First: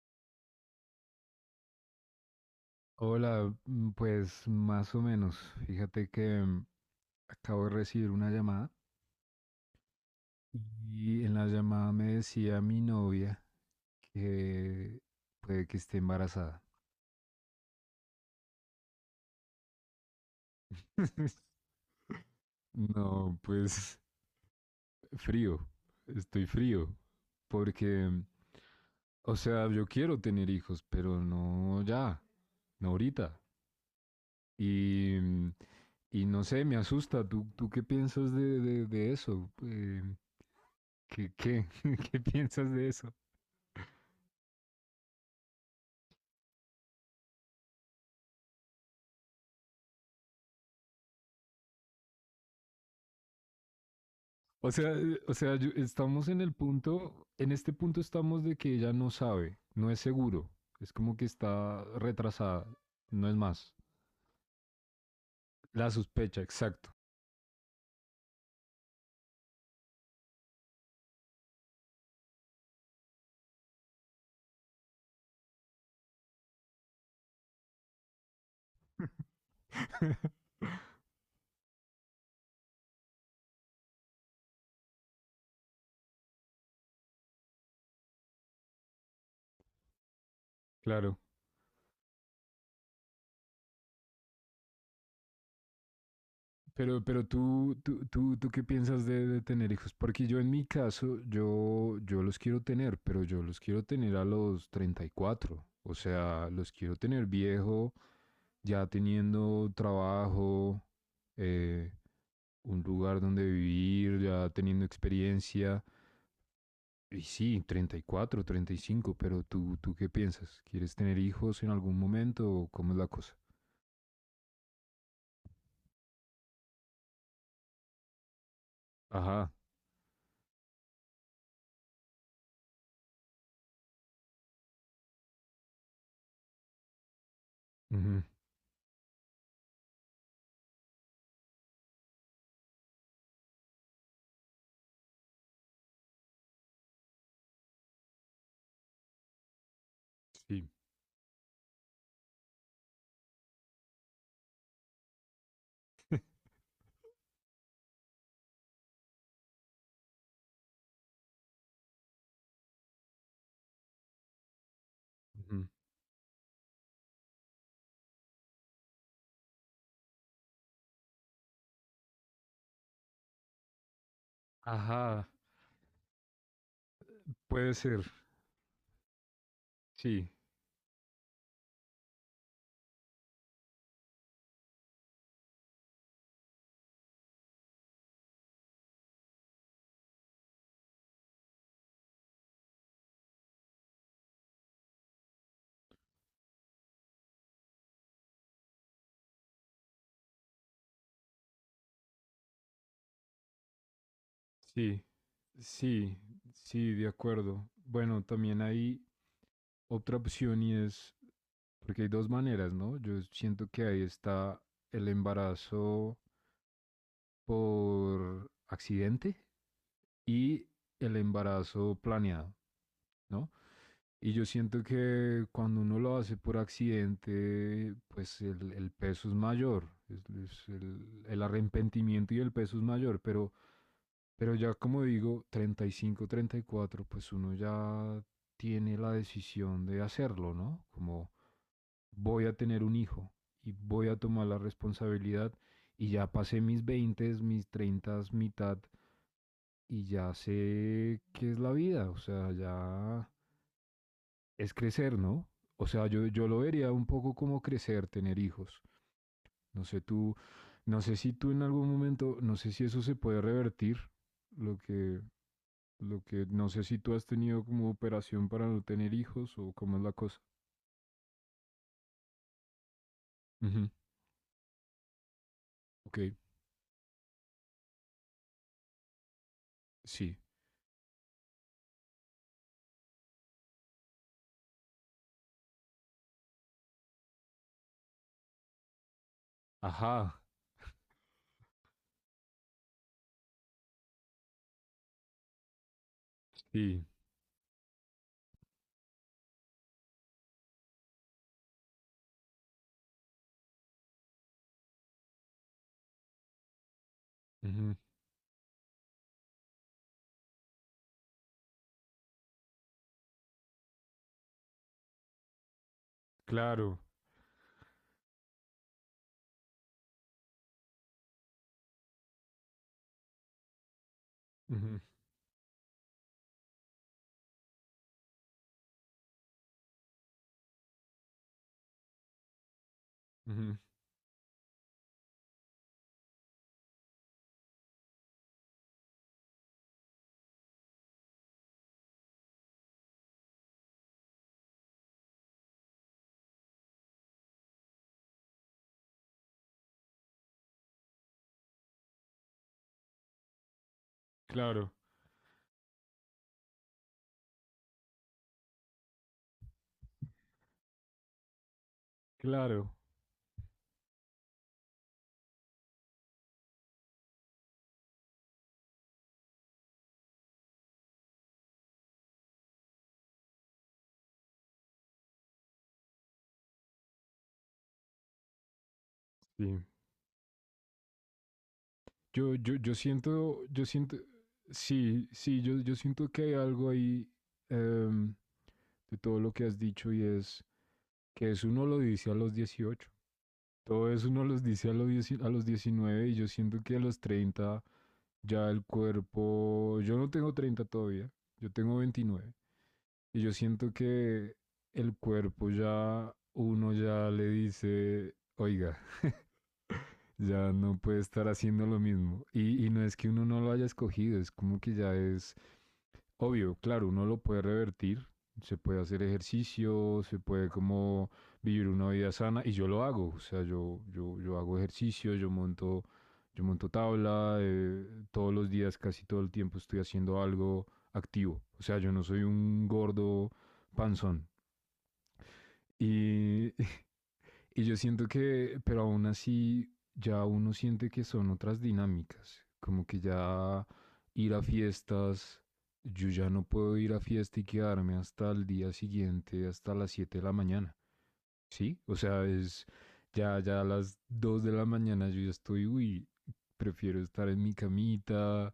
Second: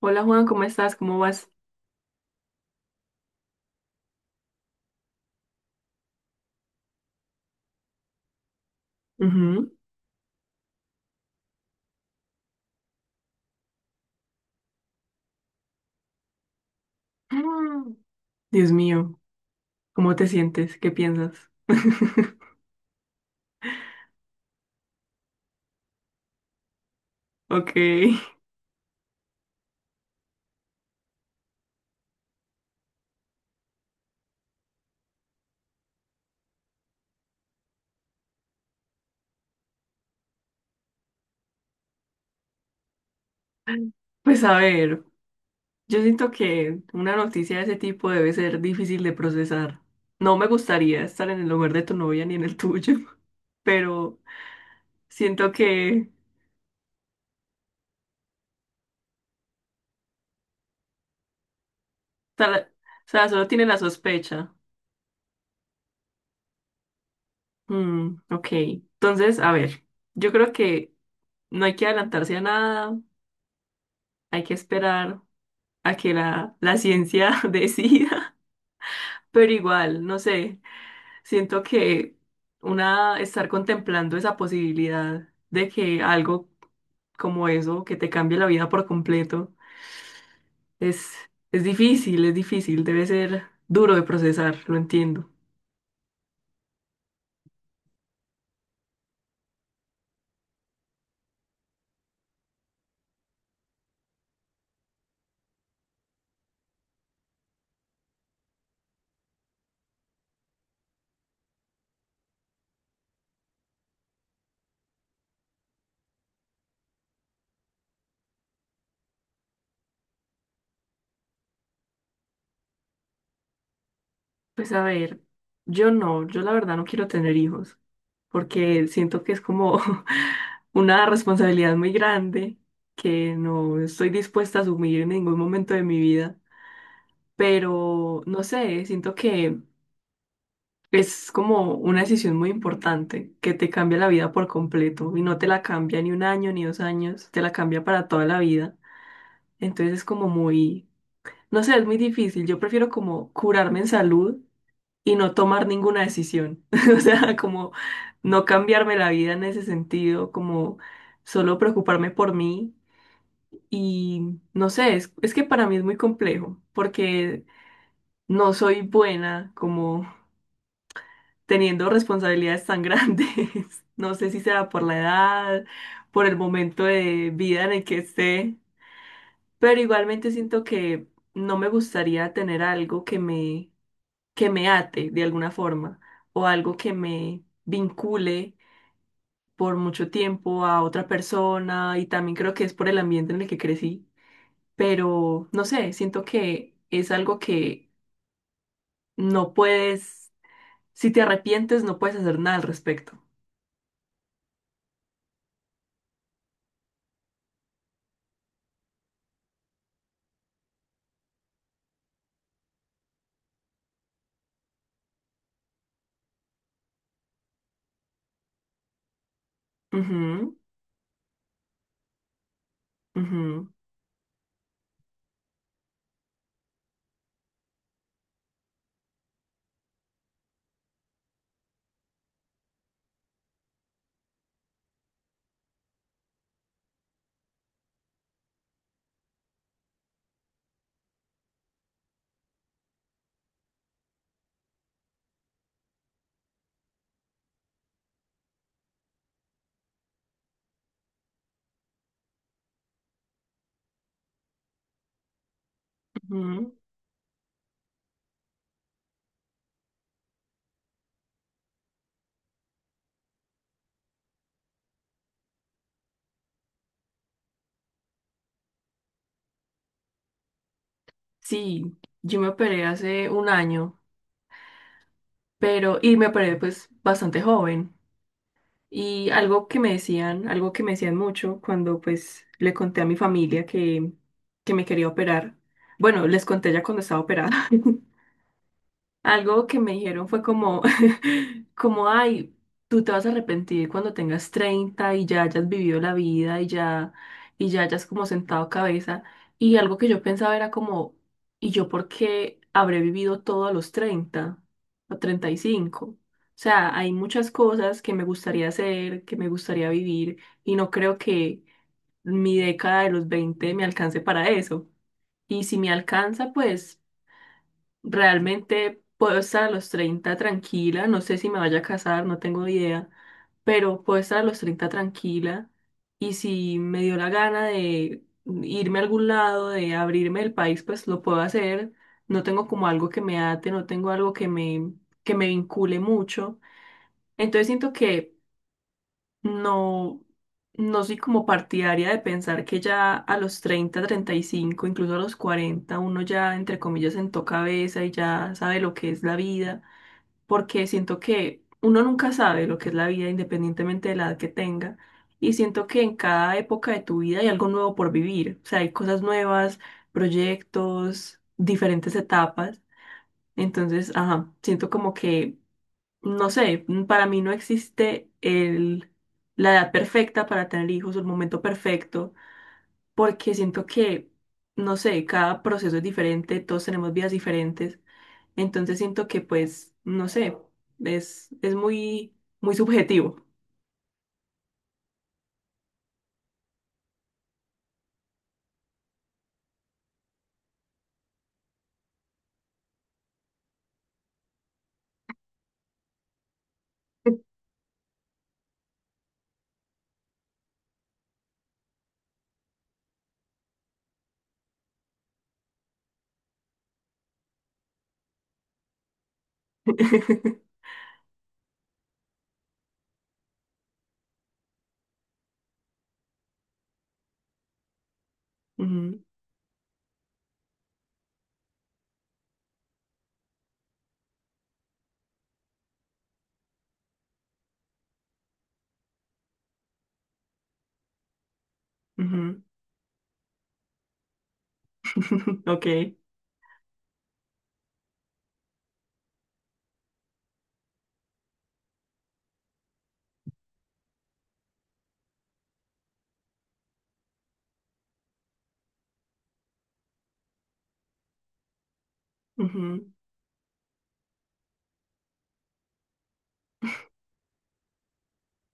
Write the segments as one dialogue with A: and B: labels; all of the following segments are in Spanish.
A: Hola Juan, ¿cómo estás? ¿Cómo vas?
B: Hola, pues más o menos. Fíjate que acabo de recibir una llamada
A: Ujú.
B: y en la llamada me decía mi novia que puede que esté embarazada.
A: Mm. Dios mío, ¿cómo te sientes? ¿Qué piensas?
B: No, pues frío, estoy frío,
A: Ok,
B: porque, o sea, yo quiero tener hijos, pero no ya, no ahorita. Y, mm, y no sé, me asusta. ¿Tú qué piensas de eso? ¿Qué, qué, qué piensas de eso?
A: pues a ver, yo siento que una noticia de ese tipo debe ser difícil de procesar. No me gustaría estar en el lugar de tu novia ni en el tuyo, pero
B: O
A: siento
B: sea,
A: que,
B: estamos en el punto, en este punto estamos de que ella no sabe, no es seguro, es como que está
A: o sea,
B: retrasada,
A: o sea,
B: no es
A: solo tiene
B: más.
A: la sospecha.
B: La sospecha, exacto.
A: Mm, ok, entonces, a ver, yo creo que no hay que adelantarse a nada, hay que esperar a que la ciencia decida, pero igual, no sé, siento que una estar contemplando esa posibilidad de que algo como eso, que te cambie la vida por completo, es,
B: Claro.
A: es difícil, debe ser duro de procesar, lo entiendo.
B: Pero tú qué piensas de tener hijos? Porque yo en mi caso, yo los quiero tener, pero yo los quiero tener a los 34. O sea, los quiero tener viejo, ya teniendo trabajo, eh, un lugar donde vivir, ya teniendo experiencia. Y sí, treinta y cuatro, 35. Pero tú, ¿tú qué piensas? ¿Quieres tener hijos en algún momento o cómo es la cosa?
A: Pues a ver, yo no, yo la verdad no quiero tener hijos, porque siento que es
B: Ajá.
A: como una responsabilidad muy grande que no estoy dispuesta a asumir en ningún momento de mi vida. Pero
B: Ujú,
A: no sé, siento que es como una decisión muy importante que te cambia la vida por completo y no te la cambia ni un año ni 2 años, te la cambia para toda la vida. Entonces es como
B: sí.
A: muy, no sé, es muy difícil. Yo prefiero como curarme en salud y no tomar ninguna decisión. O sea, como no cambiarme la vida en ese sentido, como solo preocuparme por mí. Y no sé, es que para
B: Ujú.
A: mí es muy complejo porque no soy buena como teniendo responsabilidades tan grandes. No sé si será por la
B: Ajá.
A: edad, por el momento de vida en
B: Puede
A: el que
B: ser.
A: esté, pero
B: Sí,
A: igualmente siento que no me gustaría tener algo que me, ate de alguna forma o algo que me vincule por mucho tiempo a otra persona, y también creo que es por el ambiente en el que crecí, pero no sé, siento que es algo que no puedes, si te arrepientes, no puedes hacer nada al respecto.
B: sí, sí, sí, de acuerdo. Bueno, también hay otra opción y es, porque hay dos maneras, ¿no? Yo siento que ahí está el embarazo por accidente
A: Ujú,
B: y el embarazo planeado, ¿no?
A: ujú.
B: Y yo siento que cuando uno lo hace por accidente, pues el peso es mayor, es el arrepentimiento y el peso es mayor, pero ya como digo, treinta y cinco, 34, pues uno ya tiene la decisión de hacerlo, ¿no? Como voy a tener un hijo y voy a tomar la responsabilidad y ya pasé mis 20, mis 30, mitad y ya sé qué es la vida, o sea, ya es crecer, ¿no? O sea, yo lo
A: Ujú.
B: vería un poco como crecer, tener hijos. No sé tú, no sé si tú en algún momento, no sé si eso se puede revertir, lo que, no sé si tú has tenido como operación para no tener hijos o cómo es la cosa.
A: Sí, yo me operé hace un
B: Ujú,
A: año, y
B: ok,
A: me operé pues bastante joven. Y algo que me
B: sí.
A: decían, algo que me decían mucho cuando pues le conté a mi familia que me quería operar. Bueno, les conté ya cuando estaba operada. Algo que me dijeron
B: Ajá,
A: fue como, como, ay, tú te vas a arrepentir cuando tengas 30 y ya hayas vivido la vida,
B: sí.
A: y ya hayas como sentado cabeza. Y algo que yo pensaba era como, ¿y yo por qué habré vivido todo a los 30 o 35? O sea, hay muchas
B: Ujú,
A: cosas que me gustaría hacer, que me gustaría vivir, y no creo que mi década de los 20 me alcance para eso. Y si me alcanza, pues.
B: claro.
A: Realmente puedo estar a los 30 tranquila, no sé si me vaya a casar, no tengo idea, pero puedo estar a los 30
B: Ujú,
A: tranquila, y si me dio la gana de irme a algún lado, de abrirme el país, pues lo puedo hacer. No tengo como algo que me ate,
B: ujú,
A: no tengo algo que me, vincule mucho. Entonces siento que no, no soy como partidaria de pensar que ya a los 30, 35, incluso a los 40, uno ya, entre comillas, sentó cabeza y ya sabe lo que es la vida, porque siento que uno nunca sabe lo que es la vida independientemente de la edad que
B: claro,
A: tenga. Y siento que en cada época de tu vida hay algo nuevo por vivir, o sea, hay cosas nuevas, proyectos, diferentes etapas.
B: claro.
A: Entonces, ajá, siento como que no sé, para mí no existe la edad perfecta para tener hijos o el momento perfecto, porque siento que, no sé, cada proceso es diferente, todos tenemos vidas diferentes, entonces siento que
B: Sí.
A: pues, no sé, es muy,
B: Yo,
A: muy
B: yo, yo
A: subjetivo.
B: siento, yo siento, sí, sí, yo siento que hay algo ahí em, de todo lo que has dicho y es que eso uno lo dice a los 18. Todo eso uno los dice a los 19 y yo siento que a los 30 ya el cuerpo, yo no tengo 30 todavía, yo tengo 29 y yo siento que el cuerpo ya, uno ya le dice, oiga, ya no puede estar haciendo lo mismo. Y no es que uno no lo haya escogido, es como que ya es obvio, claro, uno lo puede revertir, se puede hacer
A: Ujú,
B: ejercicio, se puede como vivir una vida sana y yo lo hago, o sea, yo hago ejercicio, yo monto tabla, todos los días, casi todo el tiempo estoy haciendo algo activo, o sea, yo no soy
A: ujú,
B: un gordo panzón.
A: ok.
B: Y, Y yo siento que, pero aún así, ya uno siente que son otras dinámicas, como que ya ir a fiestas, yo ya no puedo ir a fiesta y quedarme hasta el día siguiente, hasta las 7 de la mañana. Sí, o sea,
A: Ujú,
B: ya a las 2 de la mañana yo ya estoy, uy, prefiero estar en mi camita,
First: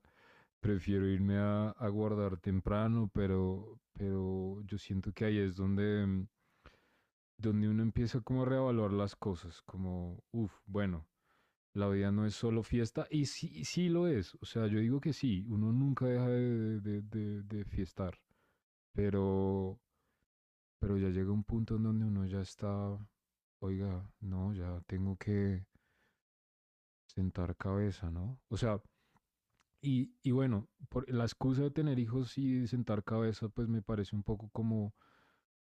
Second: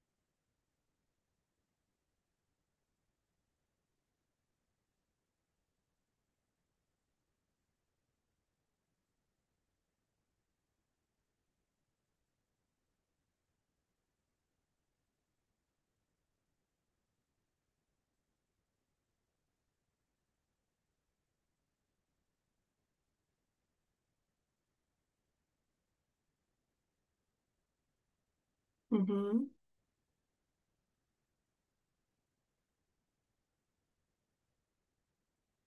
B: prefiero irme a guardar temprano, pero yo siento que ahí es donde, donde uno empieza como a reevaluar las cosas, como, uff, bueno, la vida no es solo fiesta y sí, sí lo es. O sea, yo digo que sí, uno nunca deja de fiestar, pero, pero ya llega un punto en donde uno ya está, oiga, no, ya tengo que sentar cabeza, ¿no? O sea,
A: ujú,
B: y bueno, por la excusa de tener hijos y sentar cabeza, pues me parece un poco como,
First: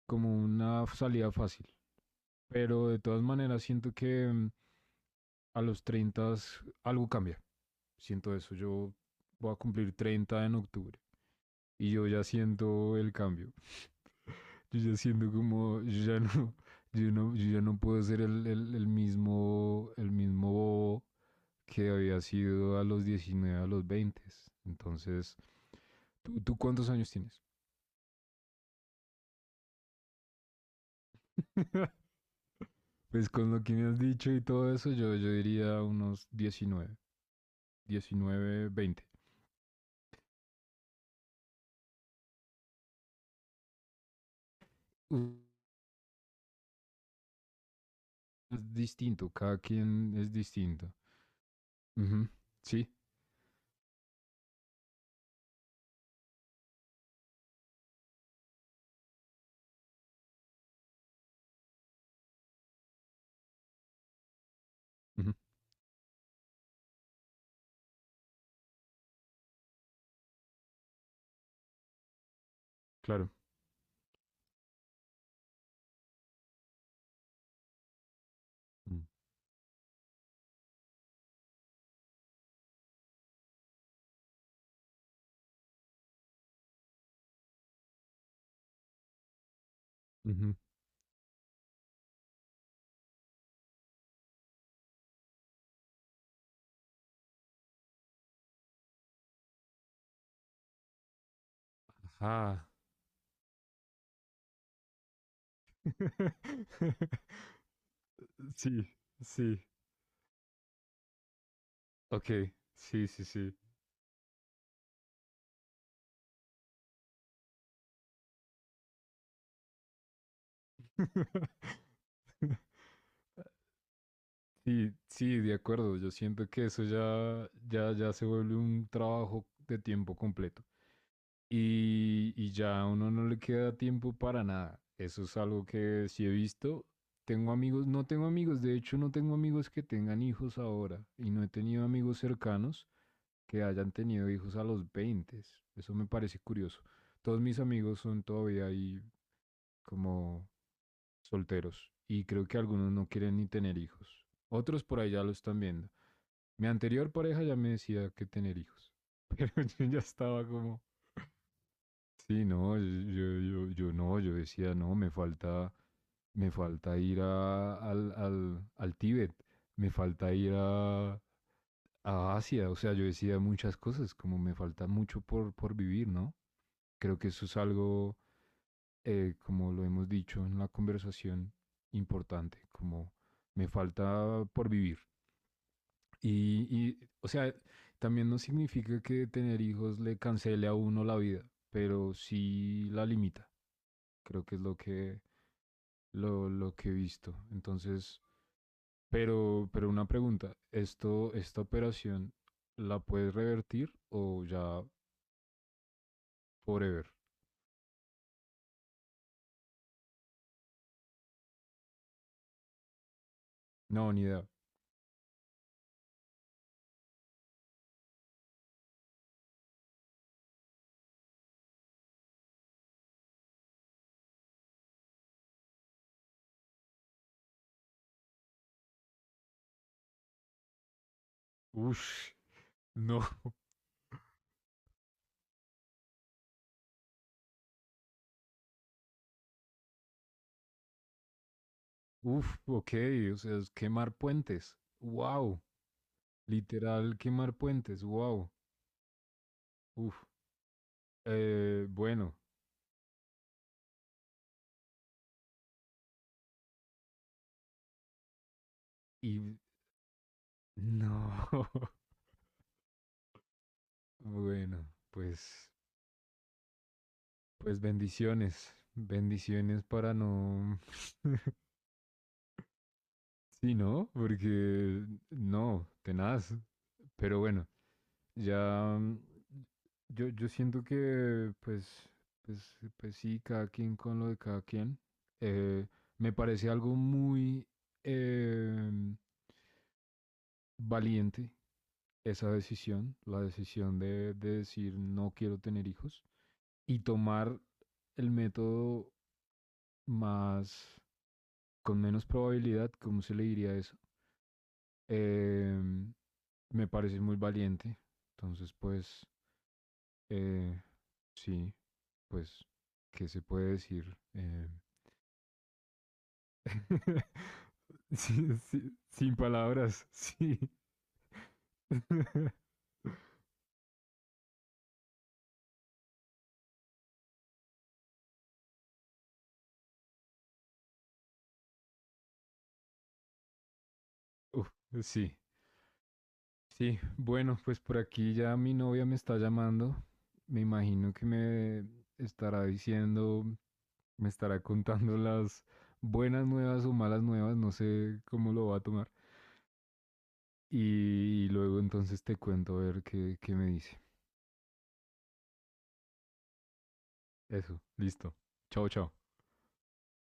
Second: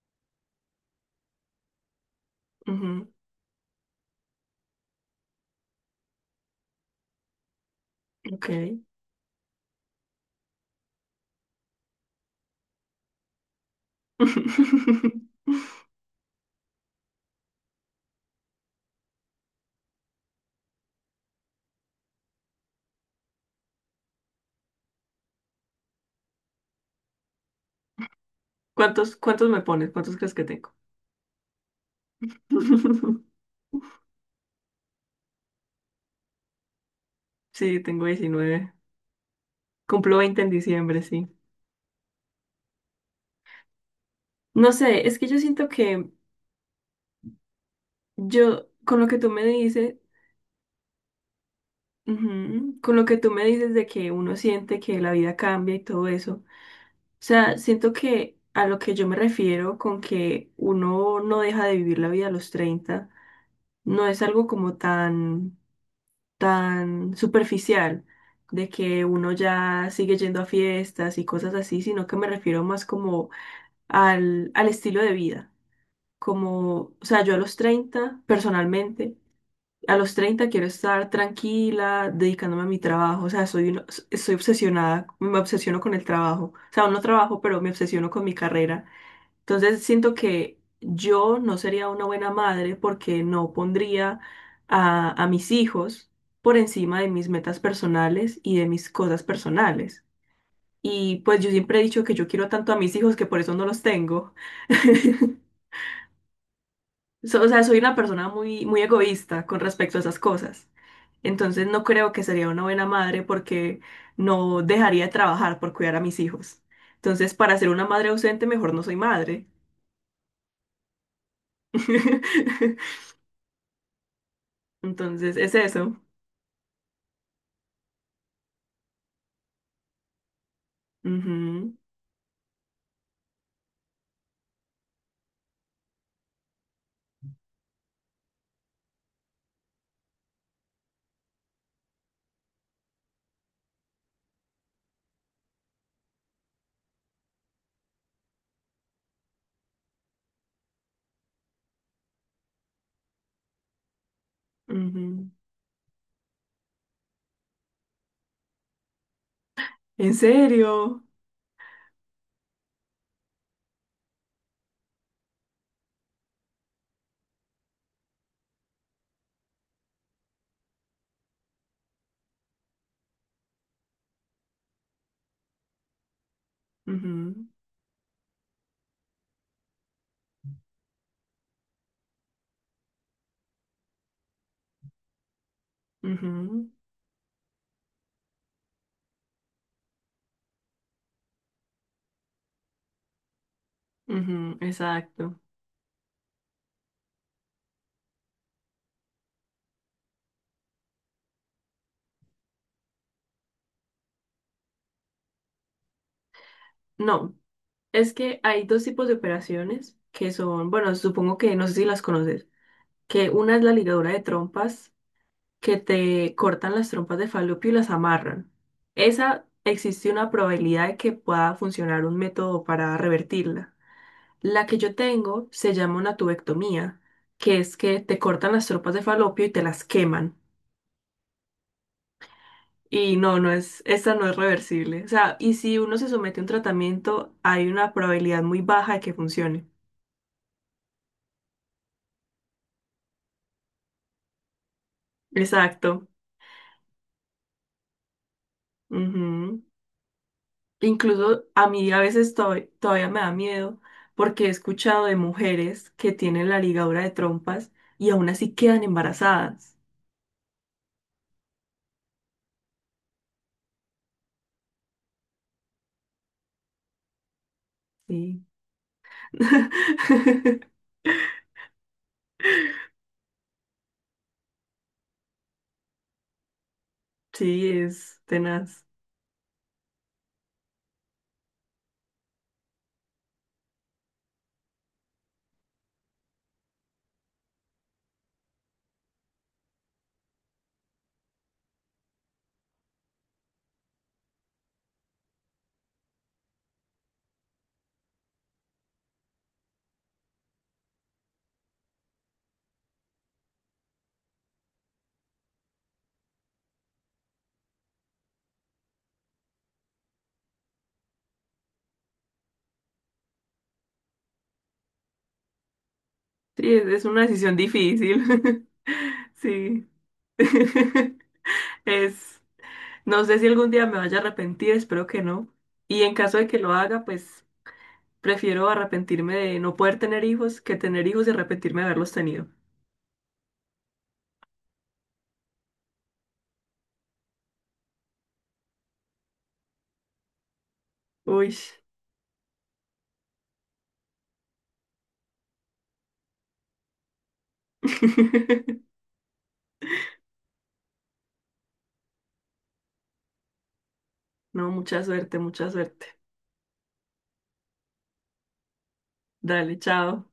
B: como una salida fácil. Pero de todas maneras siento que a los 30 algo cambia.
A: ujú,
B: Siento eso,
A: ok.
B: yo voy a cumplir 30 en octubre y yo ya siento el cambio. Yo ya siento como, yo ya no, yo ya no puedo ser el mismo, el mismo, bobo que había sido a los 19 a los 20. Entonces, ¿tú cuántos años tienes?
A: ¿Cuántos me pones? ¿Cuántos crees que tengo?
B: Pues con lo que me has dicho y todo eso, yo diría unos diecinueve,
A: Sí, tengo
B: 19,
A: 19.
B: 20.
A: Cumplo 20 en diciembre, sí. No sé, es que yo siento que yo,
B: Es
A: con lo que tú
B: distinto,
A: me
B: cada
A: dices,
B: quien es distinto. Uh -huh.
A: ujú,
B: Sí,
A: con lo que tú me dices de que uno siente que la vida cambia y todo eso, o sea, siento que a lo que yo me refiero con que uno no deja de vivir la vida a los 30 no es algo como
B: uh -huh.
A: tan, tan superficial, de que uno ya sigue yendo a fiestas y cosas así, sino que me refiero más como
B: Claro.
A: al estilo de vida. Como, o sea, yo a los 30
B: Uh
A: personalmente, a los 30 quiero estar tranquila, dedicándome a mi trabajo, o sea, soy obsesionada, me obsesiono con el trabajo, o sea, aún no trabajo, pero me obsesiono con mi carrera. Entonces siento
B: -huh.
A: que yo no sería una buena madre porque no pondría a mis hijos por encima de mis metas personales y de mis cosas personales. Y pues yo siempre he dicho que yo quiero
B: Ajá.
A: tanto a mis hijos que por eso no los tengo. O sea, soy una persona muy,
B: Sí,
A: muy egoísta
B: sí.
A: con respecto a esas cosas. Entonces no creo que
B: Ok,
A: sería una buena
B: sí,
A: madre
B: sí, sí.
A: porque no dejaría de trabajar por cuidar a mis hijos. Entonces, para ser una madre ausente, mejor no soy madre.
B: Sí,
A: Entonces,
B: sí,
A: es
B: de
A: eso.
B: acuerdo. Yo siento que eso ya se vuelve un trabajo de tiempo completo.
A: Ujú,
B: Y ya a uno no le queda tiempo para nada. Eso es algo que sí he visto. Tengo amigos, no tengo amigos, de hecho no tengo amigos que tengan hijos ahora y no he tenido amigos cercanos que hayan tenido hijos a los 20. Eso me parece curioso. Todos mis amigos son todavía ahí como solteros y creo que algunos no quieren ni tener hijos. Otros por ahí ya
A: ujú.
B: lo están viendo. Mi anterior pareja ya me decía que tener hijos, pero yo ya
A: ¿En
B: estaba como,
A: serio?
B: sí, no, yo no, yo decía, no, me falta ir al Tíbet, me falta ir a Asia, o sea, yo decía muchas cosas, como me falta mucho por vivir, ¿no? Creo que
A: Ujú,
B: eso es algo, como lo hemos dicho en la conversación, importante, como me falta por vivir. Y,
A: ujú,
B: y, o sea, también no significa que tener hijos le cancele a uno la vida, pero sí la limita. Creo que
A: ujú,
B: es lo que,
A: exacto.
B: lo, lo que he visto. Entonces, pero una pregunta, esta operación la puedes revertir o ya forever?
A: No, es que hay dos tipos de operaciones que son, bueno, supongo que no sé si las conoces, que una es la ligadura
B: No,
A: de
B: ni idea.
A: trompas, que te cortan las trompas de Falopio y las amarran. Esa existe una probabilidad de que pueda funcionar un método para revertirla. La que yo tengo se llama una tubectomía, que es que te cortan las trompas de Falopio y te las queman.
B: Ush,
A: Y
B: no.
A: no, no es, esta no es reversible. O sea, y si uno se somete a un tratamiento, hay una probabilidad muy baja de que funcione.
B: Uf, ok, o sea, es quemar puentes. Wow,
A: Exacto.
B: literal quemar puentes. Wow,
A: Ujú.
B: uf.
A: Incluso a
B: Eh,
A: mí a veces
B: bueno,
A: todavía me da miedo, porque he escuchado de mujeres que tienen la ligadura de trompas y aún así quedan
B: y
A: embarazadas.
B: no. bueno, pues, pues
A: Sí.
B: bendiciones. Bendiciones para no. Sí, ¿no? Porque no, tenaz. Pero bueno,
A: Sí, es tenaz.
B: ya yo siento que pues, sí, cada quien con lo de cada quien. Eh, me parece algo muy eh, valiente esa decisión, la decisión de decir no quiero tener hijos y tomar el método más, con menos probabilidad, ¿cómo se le diría eso? Em, Me parece muy valiente. Entonces, pues, eh, sí, pues, ¿qué se puede decir?
A: Sí, es una decisión
B: Sí,
A: difícil.
B: sí, sin
A: Sí.
B: palabras, sí.
A: Es, no sé si algún día me vaya a arrepentir, espero que no. Y en caso de que lo haga, pues prefiero arrepentirme de no poder tener hijos que tener hijos y arrepentirme de haberlos tenido.
B: Uf, sí, sí. Bueno, pues por aquí ya mi novia me está llamando. Me imagino que
A: Uy.
B: me estará diciendo, me estará contando las buenas nuevas o malas nuevas, no sé cómo lo va a tomar. Y luego entonces te cuento a ver qué me dice.
A: No, mucha suerte, mucha suerte.
B: Eso, listo. Chao, chao.
A: Dale, chao.